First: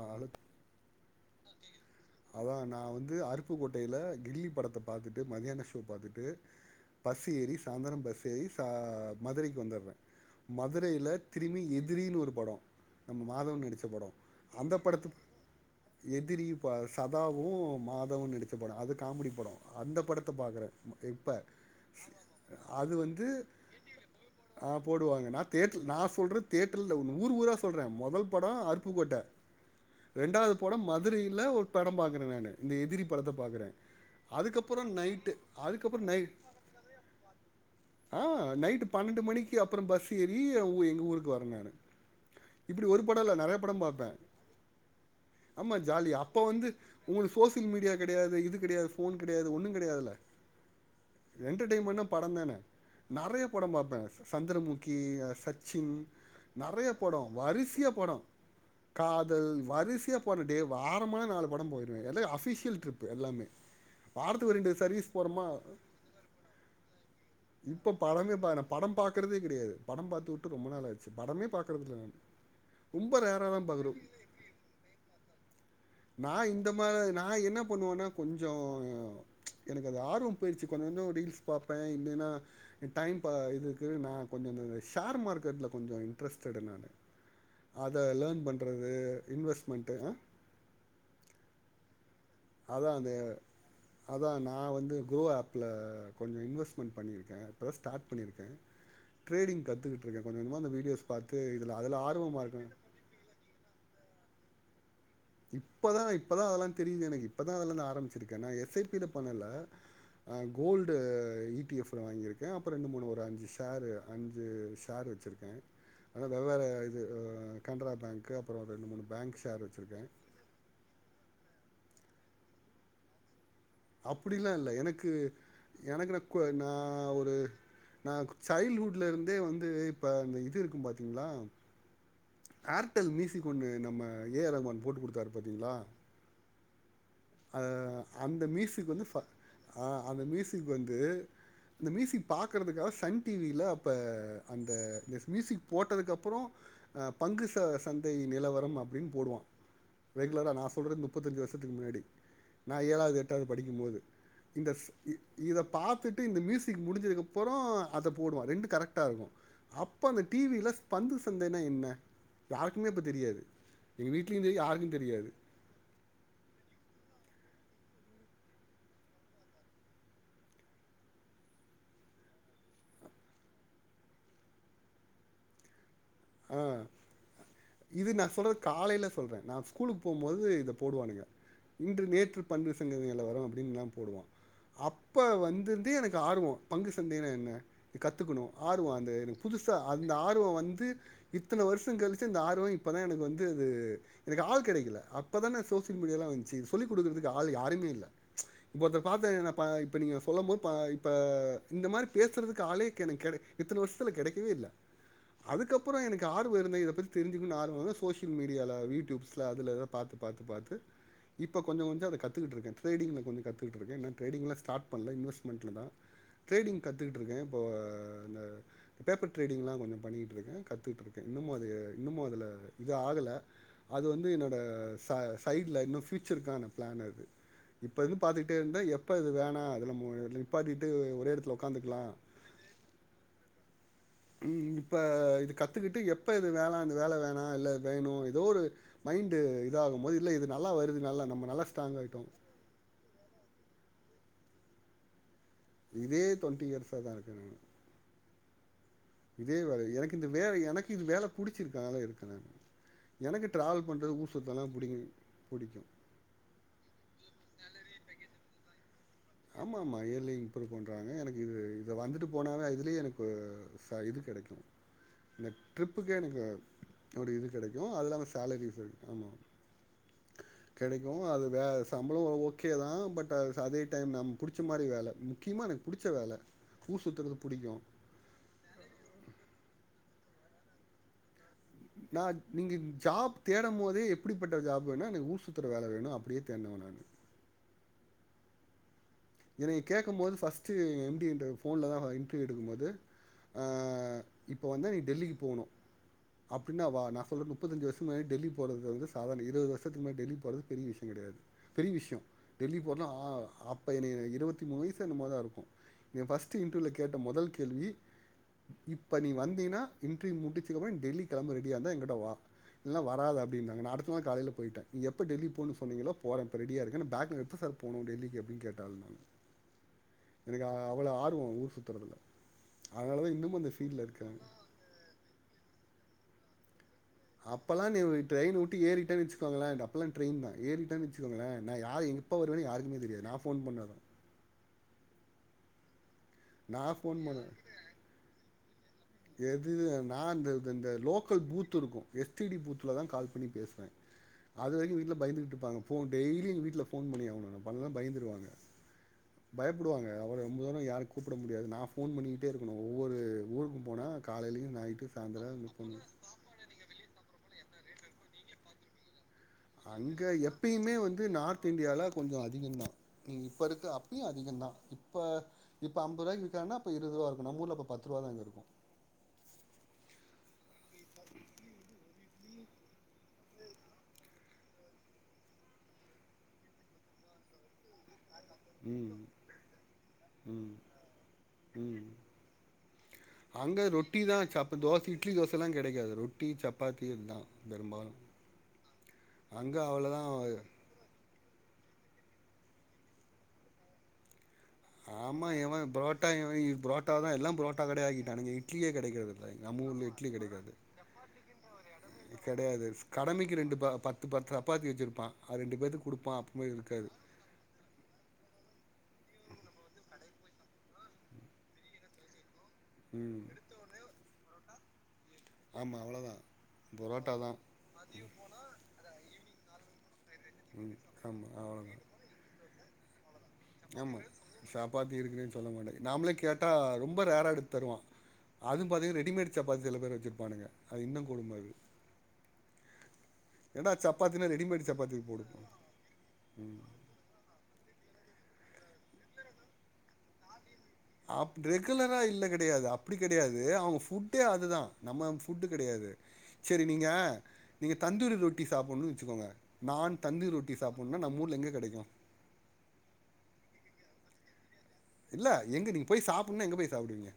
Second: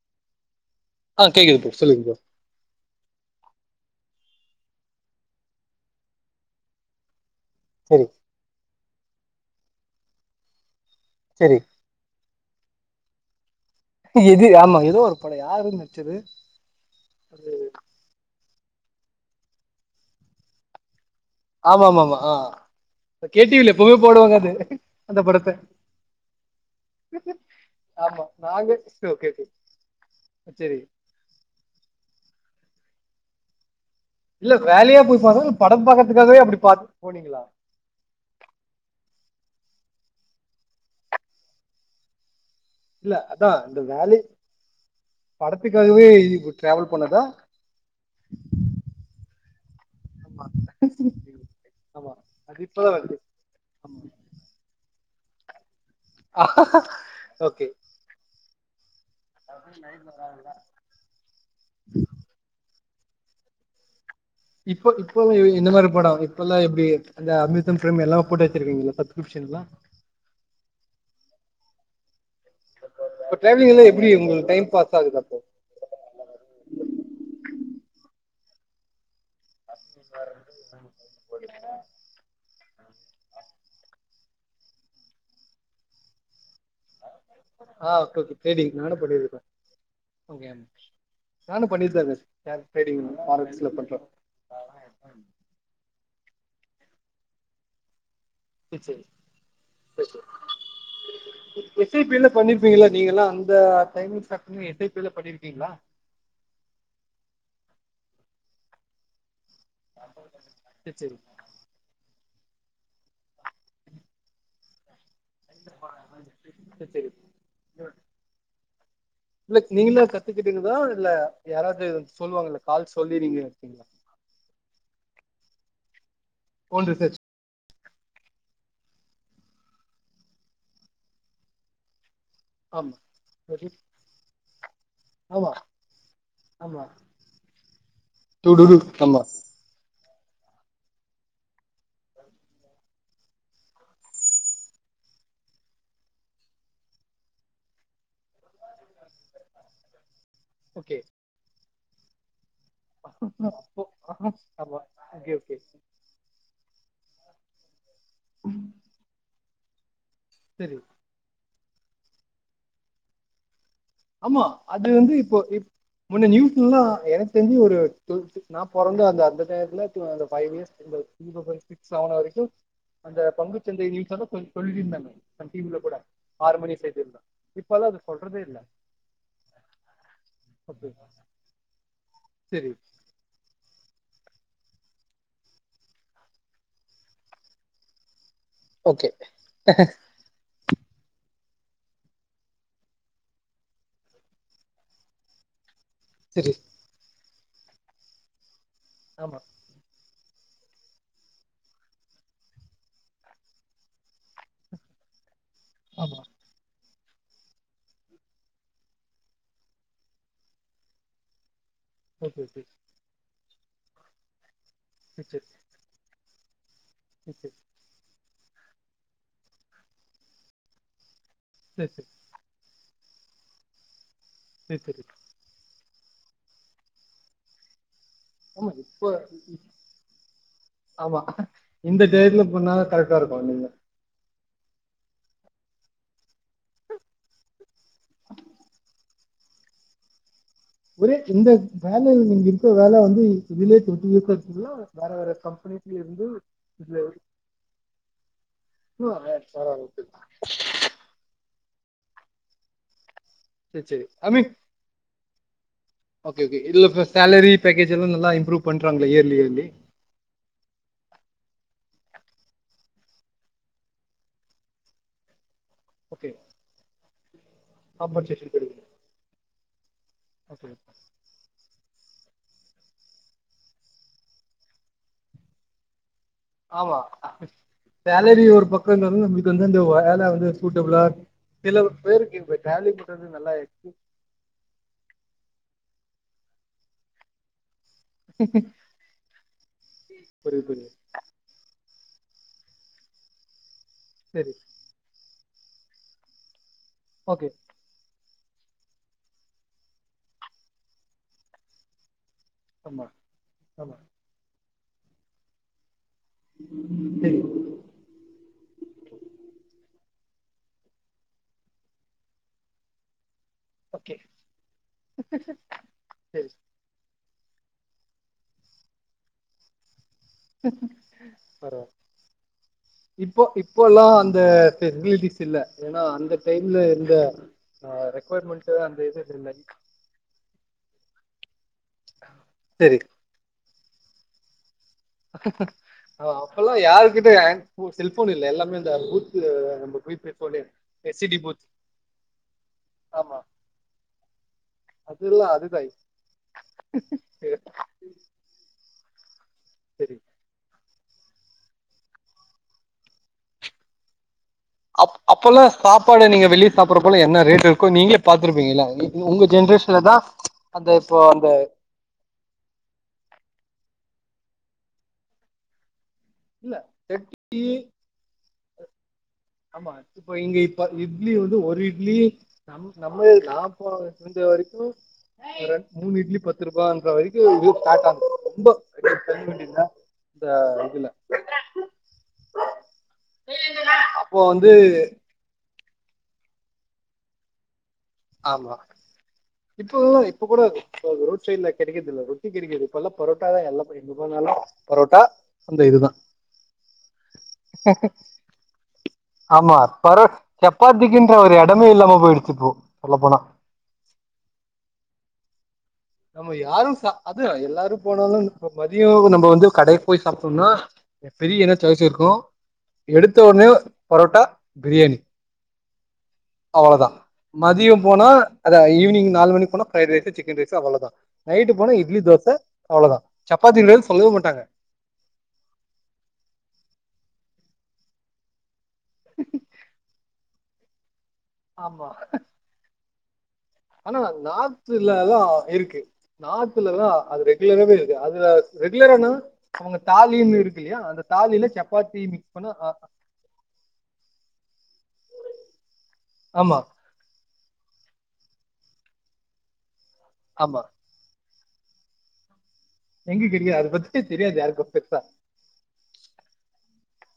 அ அழுத் ஆ கேக்குது ப்ரோ சொல்லுங்க அதான் நான் வந்து அருப்பு கோட்ட வரையில கில்லி படத்த பாத்துட்டு மதியான ஷோ பாத்துட்டு பஸ் ஏறி ப்ரோ சாயந்திரம் பஸ் ஏறி சா ஹ் மதுரைக்கு வந்துடுறேன் மதுர மதுரையில சரி திரும்பி எதிரின்னு ஒரு படம் நம்ம மாதவன் நடிச்ச படம் எது அந்த ஆமா ஏதோ படத்து ஒரு படோ யாரு நடிச்சது எதிரி சதாவு மாதவன் நடிச் அது காமெடி படம் அந்த படத்த பாக்கற இப்ப ஆமா ஆமா ஆமா ஆ அது வந்து கே டி வி ல எப்பவுமே போடுவாங்க அது ஆஹ் அந்த போடுவாங்க நா படத்த தேட்டர் நா சொல்ற தேட்டர்ல ஊர் ஊரா சொல்றே ஆமா முதல் படம் நாங்க சரி அருப்புக்கோட்ட ஓகே ஓகே ரெண்டாவது சரி படம் மதுரையில ஒரு படம் பாக்குறே நானு இந்த எதி படத்த பாக்குறே இல்ல வேலையா போய் பாங்க இல்ல படம் அதுக்கப்புறம் நை பாக்கறதுக்காகவே அப்படி பா போனீங்களா ரெண்டு மணிக்கு அப்புறம் பஸ் ஏறி எங்க ஊருக்கு வரே நானு இப்டி ஒரு படம் இல்ல அதா நெறைய இந்த படம் பாப்பே வேலை ஆமா படத்துக்காகவே ஜாலியா அப்ப வந்து டிராவல் பண்ணதா உங்களுக்கு சோசியல் மீடியா கிடையாது இது கிடையாது போன் கிடையா து ஒன்னு கெடயாது ஆமா என்டர்டைமெண்ட ஆமா படம் தானே அது இப்பதா வருது நறைய படம் பாப்பே சந்திரமு கி சத் ஆமா நெறைய படம் ஓகே வரிசியா படம் காதல் வரிசையா போன டே வாரமான நாலு படம் போயிடுவே எல்ல அஃபிஷியல் ட்ரிப் போ எல்லாமே வாரத்துக்கு ஒரு ரெண்டு இப்போ சர்வீஸ் இப்ப போகிறோமா என்ன மாரி படம் இப்ப எல்லா எப்டி அந்த அமிர்தம் இப்போ ப்ரேம் எல்லாமே படமே போட்டு பா நான் வச்சிருக்கீங்களா படம் பார்க்குறதே சப்ஸ்கிரிப்ஷன்லா கிடையாது படம் பார்த்து விட்டு ரொம்ப நாள் ஆச்சு படமே பாக்குறது இல்ல நானு ரொம்ப இப்ப ரேராதா ப டிராவலிங்ல எப்டி உங்களுக்கு டைம் பாஸ் ஆகுது அப்போ நா இந்த மாதிரி நா என்ன பண்ணுவேனா கொஞ்சோ எனக்கு அது ஆர்வம் போய்டுச்சு கொஞ்ச கொஞ்சம் ரீல்ஸ் பாப்பே இல்லைன்னா டைம் பா இதுக்கு நா கொஞ்சோ அந்த ஷேர் மார்க்கெட்டில் கொஞ்சோ இன்ட்ரெஸ்டடு நானு ஆஹ் ட்ரேடிங் நானு பண்ணிருக்கே இன்வெஸ்ட்மெண்ட்டு ஓகே நானு பன்னிட்டுத்தா இருக் [unintelligible] அதா அந்த அதா நா வந்து கோ ஆப்ல கொஞ்ச இன்வெஸ்மென்ட் பண்ணிருக்கே இப்பதா ஸ்டாட் சேரி சேரி ச இருக்கேன் கொஞ்சம் கொஞ்சமாக அந்த வீடியோஸ் பார்த்து இதில் எஸ் அதில் ஐ பி-லா ஆர்வமாக இருக்கேன் பண்ணிருப்பீங்கள நீங்கலா அந்த டைம் ச [unintelligible] இப்பதா இப்பதா அதெல்லா தெரியுது எனக்கு இப்பதா அதெல்லா நா ஆரம்பிச்சிருக்கே நா எஸ் ஐ பி-ல பண்ணல கோல்டு சேர் சேரி ஈ டி எஃப்-ல வாங்கிருக்கே ஏ அப்போ ரெண்டு மூணு ஒரு அஞ்சு ஷேரு அஞ்சு ஷேரு ஆனால் வெவ்வேறு சேர் இது சேரி கனரா பேங்கு அப்புறம் ரெண்டு மூணு பேங்க் ஷேர் வச்சுருக்கேன் கத்துக்கிட்டீங்கலா இல்ல யாராவது சொல்லுவாங்கல்ல கால் சொல்லி நீங்க எடுத்தீங்களா அப்டிலெலாம் இல்ல எனக்கு எனக்கு ந இப்ப ஓன் நான் ரிசர்ச் ஒரு நான் சைல்ட்ஹுட்ல இருந்தே வந்து இப்ப இந்த இது இருக்கும் பாத்தீங்களா ஆமா ஏர்டெல் மியூசிக் ஒண்ணு நம்ம ஏ ஆர் ரகுமான் போட்டு கொடுத்தாரு ஆமா பாத்தீங்களா ஆமா அஹ அந்த டுடுடு மீயூசிக் வந்து ஆமா ஹ அந்த மீயூசிக் வந்து அந்த மீயூசிக் பார்க்கறதுக்காக சன் டிவில அப்போ அந்த இந்த பங்கு சொல்லு சந்தை நிலவரம் அப்படின்னு போடுவான் ரெகுலரா நான் ஓகே சொல்றது முப்பத்தஞ்சு வருஷ த்துக்கு முன்னாடி [inaudible] நான் ஏழாவது எட்டாவது படிக்கும் அப்போ போது ஆஹா, இந்த ஆமா ஓகே இத ஓகே பார்த்துட்டு இந்த மியூசிக் முடிஞ்சதுக்கப்புறம் அப்புறம் அத போடுவான் ரெண்டு கரெக்டா இருக்கும் அப் அப்ப டிவில சரி பந்து சந்த [unintelligible] என்ன யாருக்குமே இப்ப தெரியாது எங்க ஆமா வீட்லயு தெரி அது யாருக்கு வந்து தெரியாது இப்போ இப் முன்ன நியூஸ்லெல்லாம் எனக் எனக்கு தெரிஞ்சு ஒரு டூவல்த் நா பொறந்த அந்த நேரத்துல பைவ் இயர்ஸ் இந்த சிக்ஸ் செவென் வரைக்கும் அந்த பங்கு சந்தை லீக்ஸ் வந்து சொல்லிருந்தாங்க சன்டிவி ல கூட ஆறு ஆ மணி செய்தில இப்பெல்லாம் அது சொல்றதே இல்ல காலேல சொல்றேன் நான் ஸ்கூலுக்கு போகும்போது இத ஓகே போடுவானுங்க இன்று நேற்று பந்து சரி சந்தை நிலவரம் போடுவான் அப்போ வந்திருந்தே எனக்கு ஆர்வம் பங்கு சந்தையினா என்ன கத்துகணும் ஆர்வம் ஓகே அந்த புதுசா அந்த ஆர்வம் வந்து இத்தன வருஷம் கழிச்ச இந்த ஆர்வம் இப்பதான் எனக்கு வந்து அது எனக்கு ஆள் கிடைக்கல அப்பதான் நான் சொட்டு மீடியல்ல சரி வச்சு சொல்லி கொடுக்கறது ஆள் யாருமே இல்லை ஒரத்தர் ஆமா பாத்து இப்ப நீங்க சொல்லும்போது இப்ப இந்த மாதிரி பேசுறதுக்கு ஆளே எனக்கு க இத்தனை வருஷத்துல கிடைக்கவே இல்லை அதுக்கப்புறம் ஆமா எனக்கு ஆறு பேருல இத பத்தி தெரிஞ்சிக்கணும் ஆர்வம் சோசியல் மீடியால யூடியூப்ல அதுல பார்த்து பார்த்து பார்த்து இப்ப கொஞ்சம் கொஞ்சம் அதை ஓகே ஓகே கத்துக்கிட்டு இருக்கே டிரேடிங்ல கொஞ்சம் கத்து இருக்கு நான் ட்ரேடிங் கிளாஸ் ஸார்ட் பண்ணல சரி சரி இன்வெஸ்ட்மெண்ட்டில் தான் ட்ரேடிங் சரி கற்றுக்கிட்டுருக்கே சரி இப்போ இந்த பேப்பர் ட்ரேடிங்லா கொஞ்சோ பண்ணிட்டு இருக்கன் கத்துட்டு இருக் இன்னமோ அது சரி இன்னமும் அதுல இது ஆகல அது வந்து என்னோட சரி சரி சரி ச சைட்ல இன்னு பூச்சருக்கான பிளான் அது இப்ப இருந்து பாத்துட்டே ஆமா இருந்த இப்ப எப்ப இது வேணா அதுல நிப்பாத்திட்டு ஆமா ஒரே இடத்துல உக்காந்துக்கலா இந்த டயத்துல பண்ணா கரெக்டா இருக்கு நீங்க உ இப்ப இது கத்துக்கிட்டு எப்ப இது வேணாம் இந்த வேலை வேணாம் இல்ல வேணு ஏதோ ஒரு மைண்டு இதாகு போது இல்ல இது நல்லா வருது ஒரே நல்லா நம்ம இந்த நல்லா ஸ்ட்ராங் வேலை ஆயிட்டோம். நீங்க இருக்கிற வேலை வந்து ரிலேட் இ இருக்க வேற வேறக்கா இதே டுவெண்ட்டி இயர்ஸா தா இருக்கேன் நா இன்னும் வேற இதே வேற வேல இருக்கு எனக்கு இந்த வேலை எனக்கு இந்த வேலை புடிச்சிருக்கு அதுனால இருக்கனா எனக்கு சரி டிராவல் சரி பண்றது ஐ மீன் ஊர்சுத்தெல்லா புடிகுங்க பிடிக்கும் ஓகே ஓ இதுல சேலரி பேக்கேஜ் எல்லா நல்லா இம்ப்ரூவ் பண்ணி ஆமா ஆமா ஏல்ல இ புரு பண்றாங்க எனக்கு இது இத வந்துட்டு போனாலே இதுலயே எனக்கு ச இது கிடைக்கு ட்ரிப்புக்கே ஓகே எனக்கு அப்டி இரு கிடைக்கு அது இல்லாம காம்பன்சேஷன் சேலரிஸ் கிடைக்கும் இருக்கு ஆமா ஓகே கிடைக்கு அது வே சம்பளம் ஓகே தா பட் அதே டைம் நம் புடிச்ச மாரி வேல முக்கியமா எனக்கு புடிச் ஆமா சேலரி ஒரு பக்க இருந்தாலு நம்மளுக்கு வந்து அந்த வேல வந்து சூட்டபிளா சில நா பேருக்கு இப்போ நீங்க ட்ராவலிங் பண்றது ஜாப் நல்லா தேடம் இருக்கு போதே எப்படிப்பட்ட ஜாப்ன்னா எனக்கு ஊர்சுத் த்தர வேல வேணு அப்டியே தேட்னவா நானு எனய கேக்கும் போது புரியுது பஸ்ட்டு புரியுது எம் டி என்ட போன்ல தான் இன்ர்வியூ எடுக்கும்போது ஆ ஆ சரி இப்போ வந்து நீ டெல்லிக்கு போகணும் அப் பின்னேவா நா ஓகே சொல்லறது முப்பத்தஞ்சு வருஷம்மாயி டெல்லி போறது வந்து சாதாரண இருபது வருஷத்துக்கு மே டெல்லி போறது பெரிய விஷயம் கிடையாது பெரிய விஷயம் டெல்லி போனா ஆமா ஆ அப் ஆமா இருபத்தி மூணு வயசு என்னமோ இருக்கும் என் ஃபஸ்ட் இன்டர்வியூல கேட்ட சரி முதல் கேள்வி இப்ப நீ வந்தீன்னா இன்டிர்வியூ முடிச்சுதக்கு அப்புறம் டெல்லி கிளம்ப ரெடியாக இருந்தா எங்கிட்ட வா இல்ல வராதே இருந்தாங்க நா அடுத்த ஓகே நாள் காலையில போயிட்டேன் எப்ப டெல்லி போன்னு சொன்னீங்களோ போறேன் சரி இப்ப ரெடியா இருக்கேன் பேக் எடுத்து எப்ப சார் போகனும் டெல்லிக்கு அப்டின்னு கேட்டேன் தால்மால் [unintelligible] அதனால தான் இப்போ இன்னமும் அந்த இப்போ ஃபீல்ட்ல எல்லாம் இருக்கேன். அந்த பெசிலிட்டிஸ் இல்லே ஏன்னா அந்த அந்த டைம்ல இரு அப்பெல்லாம் நீ ட்ரெயின் உட்டு ஏறிட்டேன் இது இல்ல வச்சுக்கோங்கலே அப்பெல்லாம் ட்ரெயின் தான் ஏறிட்டன் வச்சு வச்சுக்கோங்கலே ந யாரையும் எப்ப வருவேனு சரி யாருக்குமே தெரியாது நான் ஃபோன் பண்ணதா ஆஹ் அப்பெல்லாம் நா யார் ஃபோன் கிட்ட பண்ண யா செல்போன் இல்லே எல்லாமே இந்த பூத் எது நம்ம போய் நான் இந்த பேசுவோலே இந்த எஸ் இ டி லோக்கல் பூத் இருக்கு எஸ்டிடி பூத்துலதான் கால் ஆமா பண்ணி பேசுவேன் அது வரைக்கும் வீட்டுல அதுல்லா பயந்துகிட்டு அதுதா இருப்பாங்க ஃபோன் டெய்லி எங்க வீட்டுல ஃபோன் பண்ணி ஆகணும் நா பண்லேனா பயந்துருவாங்க பயப்படுவாங்க சரி அவ்ளோ ரொம்பதூரம் யாருக்கு கூப்ட முடியாது நான் ஃபோன் பண்ணிட்டே இருக்கணும் ஒவ்வொரு ஊருக்கும் போனா காலையிலயு நைட்டு அப் சாயந்தரோ அப்பல்லாம் ஃபோன் சாப்பாடு நீங்க வெளியே சாப்புறப்பலாம் என்ன ரேட் இருக்கு நீங்களே பாத்துருப்பீங்களா அங்க எப்பயுமே வந்து அந்த நார்த் இந்தியால கொஞ்சம் அதிகம் தான் நீ இப்ப இருக்க அப் அதிகம் தான் இப்ப இப் இப்ப ஐம்பது ரூபாயக்கு வித் இல்ல தாங்கன்னா அப்போ இருபது ரூபா இருக்கும் நம்ம தேர்ட்டி ஊர்ல அப்ப பத்து ரூபா தான் இருக்கும் ஆமா இப்ப இங்க இப்ப இட்லி வந்து ஒரு இட்லி நம் நம்ம நாம இருந்த வரைக்கும் ரெண்டு மூணு இட்லி பத்து ரூபா வரைக்கும் இதுவும் ஸ்டார்ட் ஆகும் உ உ இந்த இதுல உம் அங்க ரொட்டி அப்போ தான் வந்து சாப்ப தோசை இட்லி தோசை எல்லாம் கிடையாது இங்க ரொட்டி சப்பாத்தி இதுதான் பெரும்பாலும் ஆமா இப்போ இப்ப கூட ரோட் சைட்ல கிடைக்குறதில்ல ரொட்டி கிடைக்குது இப்பெல்லாம் புரோட்டாதான் எல்லாமே எங்க போனாலும் ஆமா எவன் புரோட்டா இது புரோட்டாதான் எல்லாம் புரோட்டா கடைய ஆகிட்டானுங்க இட்லியே கிடைக்கறது இல்ல எங்க ஆமா நம்மூர்ல பரோ இட்லி கிடைக்காது சப்பாத்திக்குன்ற ஒரு எடமே இல்லாம போயிடுச்சு இப்போ கடையாது சொல்ல போனா கடமைக்கு ரெண்டு பத்து பத்து சப்பாத்தி வச்சிருப்பான் ரெண்டு பேத் நம்ம யாரும் ச அது எல்லாரும் போனாலும் தியோ நம்ம வந்து கடைக்கு போய் சாப்பிட்டோம்னா பெரிய என்ன சாய்ஸ் இருக்கும் எடுத்த ம் ஒடனே பரோட்டா பிரியாணி ஆமா அவ்வளோதான் அவ்ளோதான் பரோட்டா தான் மதியம் போனா அதான் ஈவினிங் நாலு மணிக்கு போனா ஃப்ரைட் ரைஸ் சிக்கன் ரைஸ் ம் அவ்ளோதான் ஆமா நைட் போனா அவ்வளோதான் இட்லி தோசை அவ்ளோதான் ஆமா சாப்பாத்தி இருக்குனேன்னு சொல்ல மாட்டான் நாமளே கேட்டா ரொம்ப ரேரா எடுத்து தருவான் அது பாத்தீங்க ரெடிமேட் சப்பாத்தி சில பேர் வச்சிருப்பானுங்க அது இன்னும் கொடும அது ஆமா ஏன்டா ஆனா சப்பாத்தினா ரெடிமேட் சப்பாத்தி நார்த்துலதான் போடுவோம் இருக்கு நார்த்துலதான் அது ரெகுலராவே இருக்கு அது ரெகுலரான அவங்க தாலினு இருக்கு இல்லையா அந்த அ தாலில ரெகுலரா சப்பாத்தி இல்ல மிக்ஸ் பண்ணா கிடையாது ஆ அப்படி கிடையாது அவங்க ஃபுட் ட்டே அதுதான் நம்ம ஃபுட்டு கிடையாது ஆமா சரி நீங்க நீங்க தந்தூரி ரொட்டி சாப்பிடணும்னு வச்சுக்கோங்க நான் தந்துரிரொட்டி ஆமா சாப்ட்னா நம் ஊர்ல எங்க கிடைக்கும் எங்க கெடையா அது பத்தி தெரியாது யாருக்கும் இல்ல எங்க நீங்க போய் சாப்ட்னா எங்க போய் சாப்டிவிங்க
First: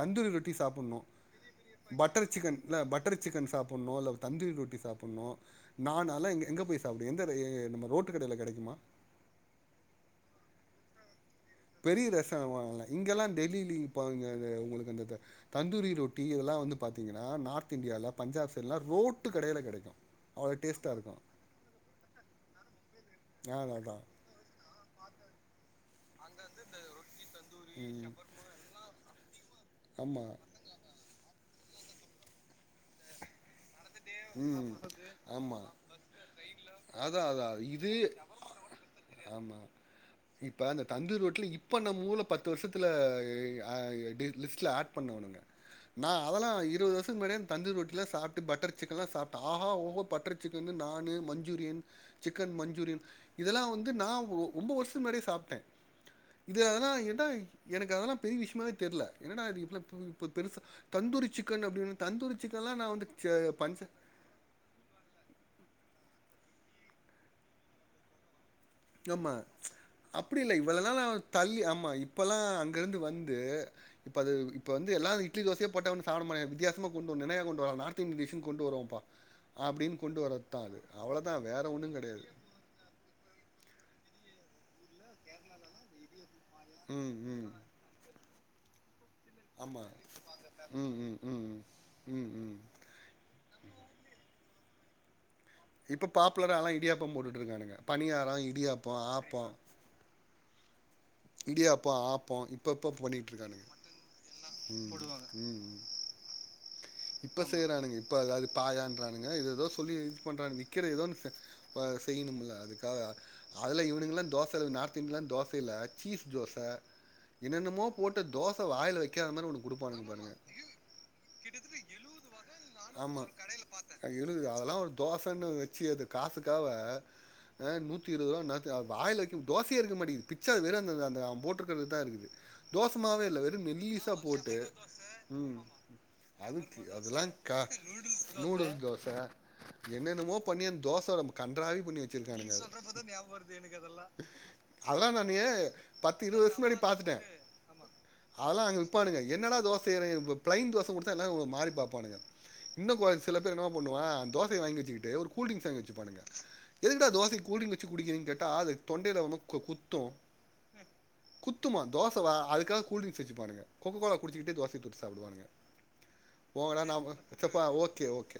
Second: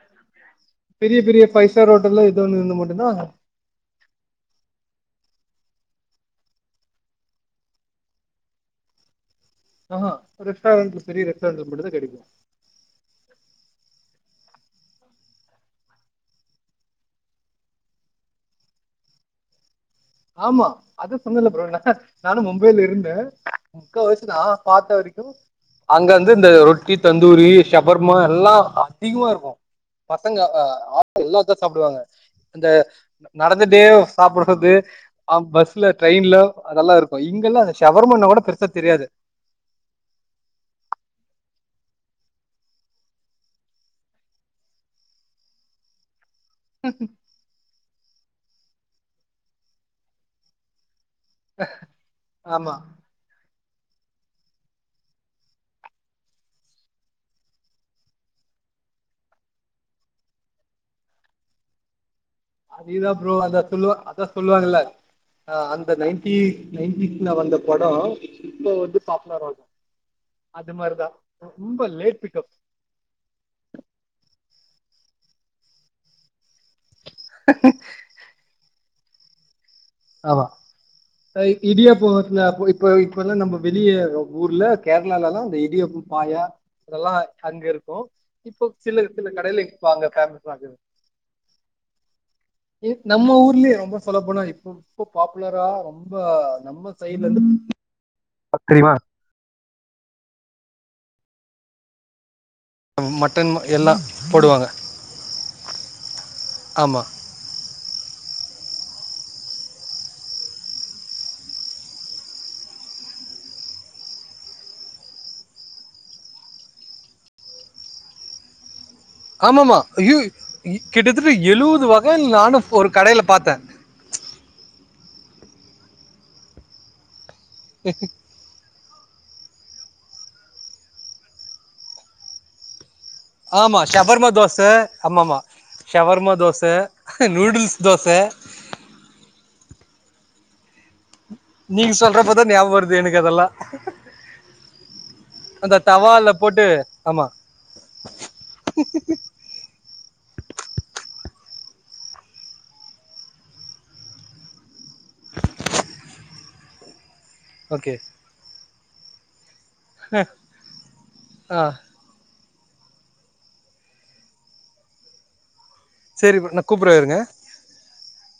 தந்தூரி ரொ க்கி சாப்பிடணு பெரிய பெரிய ஃபைவ் ஸ்டார் ஹோட்டல்ல பட்டர் ஏதோ சிக்கன் ஒன்னு இல்ல இருந்தா மட்டுந்தா பட்டர் சிக்கன் சாப்பிடணு இல்ல தந்தூரி ரொட்டி சாப்பிடணு நான் அதுலா எங்க போய் சாப்பிட எந்த நம்ம ரோட்டு கடையில கிடைக்குமா ஆ ஹ ரெஸ்டாரண்ட் பெரிய ரெஸ் பெரிய ரெசவா இங்கெல்லாம் டெல்லிலே இப்போ உங்களுக்கு அந்த தந்தூரி ரொட்டி இதெல்லாம் வந்து பாத்திங்கன்னா நார்த் இந்தியால பஞ்சாப் சைடலாம் ரோட்டு கடயில கிடைக்கும் ஆமா அதான் சொன்னல ப்ரோ நானும் மும்பைல இருந்தேன் அதா அதா முக்கா வசி நான் பாத்த வரைக்கும் [inaudible] அங்க வந்து இந்த ரொட்டி தந்தூரி சவர்மா எல்லா அதிகமா இருக்கும் ஆமா பசங்க எல்லா சாப்டுவாங்க அந்த நடந்துட் டே சாப்பிடுறது ம் ஆ ஆமா பஸ்ல ட்ரெயின்ல அதெல்லாம் அதா இருக்கும் அதா இங்கெல்லாம் அந்த இது சவர்மான் கூட பெருசா தெரியாது ஆமா. இப்ப அந்த தந்தூரி ரோட்டில இப்ப நம்ம ஊருல பத்து வருஷத்துல லிஸ்ட்ல ஆட் பண்ணங்க நா அதெல்லா இருவது வருஷக்கு முன்னடியே தந்தூர் ரொட்டில சாப் பட்டர் சிக்கன்லா சாப்டே ஆ அ ஓ ஒ பட்டர் சிக்கனு நான்னு மஞ்சூரியன் சிக்கன் ஆமா மஞ்சூரியன் இதெல்லா வந்து நா ரொம்ப வருஷம் முன்னாடியே சாப்ட்டேன் இது அதெல்லாம் எனக்கு அதெல்லா பெரிய விஷயமாவே தெரியல ஏன்டா இது பெருசு தந்தூரி சிக்கன் அப்படின் தந்தூரி சிக்கன்லா நா வந்து அதேதா ப்ரோ அதா பஞ்ச சொல்லுவா அதா சொல்லுவாங்கல்ல அந்த நைன்டி நைன்டிஸ்ல வந்த படம் ஆமா அப்படி இல்ல அது இவளநலா மாரிதா தள்ளி ரொம்ப ஆமா லேட் இப்பல்லா பிக்கப் அங்க இருந்து வந்து இப்ப அது இப்ப வந்து எல்லாரு இட்லி தோசைய போட்ட ஒன்னு சாப்ட மாட்டக வித்தியாசாமா கொண்டு நினையா கொண்டு வார நார்த் இந்தியன் டிஸ்னு கொண்டு வருவ பா ஆமா அவ்வளவுதான். வேற ஒண்ணும் இடியாப்ப கிடையாது. வந்து அப்போ இப்ப இப்பல்லாம் நம்ம வெளிய ஊர்ல கேரளாலல்லா இந்த இடியாப்ப பாயா இதெல்லா ம், ம். அங்க இருக்கும் இப்போ சில சில கடையில ஆமா. இருப்பாங்க ம், ம், ம். ம், ம். [unintelligible] நம்ம ஊர்லயே ரொம்ப சொல்ல போன இப்போ பாப் இப்ப பாப்புலரால்லா இடியாப்பம் போட்டுட்டு இருந்து இருக்கானுங்க பணியாரம் தெரியுமா இடியாப்பம் ஆப்பம் இடியாப்பா ஆப்பம் இப்ப அப்ப பண்ணிட்டு மட்டன் இருக்கானுங்க எல்லாம் போடுவாங்க ம் ம் ஆமா இப்ப செய்யறானுங்க இப்ப அதாது பாயான்னுங்க ஏதோ சொல்லி இது பண்றான விக்கிற ஏதோ செய்யணும்ல அதுக்காக அதுல இவனுங்கல்லாம் தோசல நார்த் இந்தியண்லாம் தோசைல சீஸ் தோச என்னென்னமோ போட்டு தோச வாயில வைக்க ஆமாமா ஐயோ கிட்டத்தட்ட எழுவது வா க நானு ஒரு ஆமா கடைல பாத்தே எழுது அதெல்லா தோசன்னு வச்சு அது காசுக்காவ ஆ நூத்தி இருவது ரூபா என்னத்துக்கு வாயில வெக்க தோசையா இருக்க மாடிக்குது பிச்சா வெறும் அந்த அந்த போட்ருக்கறது தா இருக்குது தோச ஆமா ஷவர்மா தோச ஆமாமா ஷவர்மா தோச அதெல்லாக் கா நூடுல்ஸ் தோச என்னென்னமோ பன்னி தோச கன்றாவி நீங்க பண்ணி சொல்றப்பதான் வச்சிருக்கானுங்க ஞாபகம் வருது எனக்கு அதெல்லாம் அதுலா நானு அந்த பத்து தவால இருவது வர்ஷொ போட்டு முன்னாடியே பாத்துட்டே ஆமா அதுவா விப்பானுங்க என்னடா தோச இது இப்ப ப்ளைன் தோச கொடுத்தா என்ன ஒ மாறி பாப்பானுங்க இன்னு கொ சில பேர் என்ன பண்ணுவ தோச வாங்கி வச்சுக்கிட்டு ஒரு கூல் ட்ரிங்ஸ் வாங்கி வச்சிப்பானுங்க எதுக்கு டா தோச கூல் ட்ரிங்ஸ் வச்சி ஓகே குடிக்கிறீங்கண்ணு கேட்டா அது தொண்டையில வந்து குத்தும் ஆ குத்துமா தோச வ அது க கூல்ட்ரிங்ஸ் வச்சிப்பானுங்க கோ கோ கோலா குடிச்சிட்டே தோசய தொட்டு சாப்டுவாங்க சரி ப்ரோ போங்க டா கூப்புட்றே நா இருங்க பா ஓகே ஓகே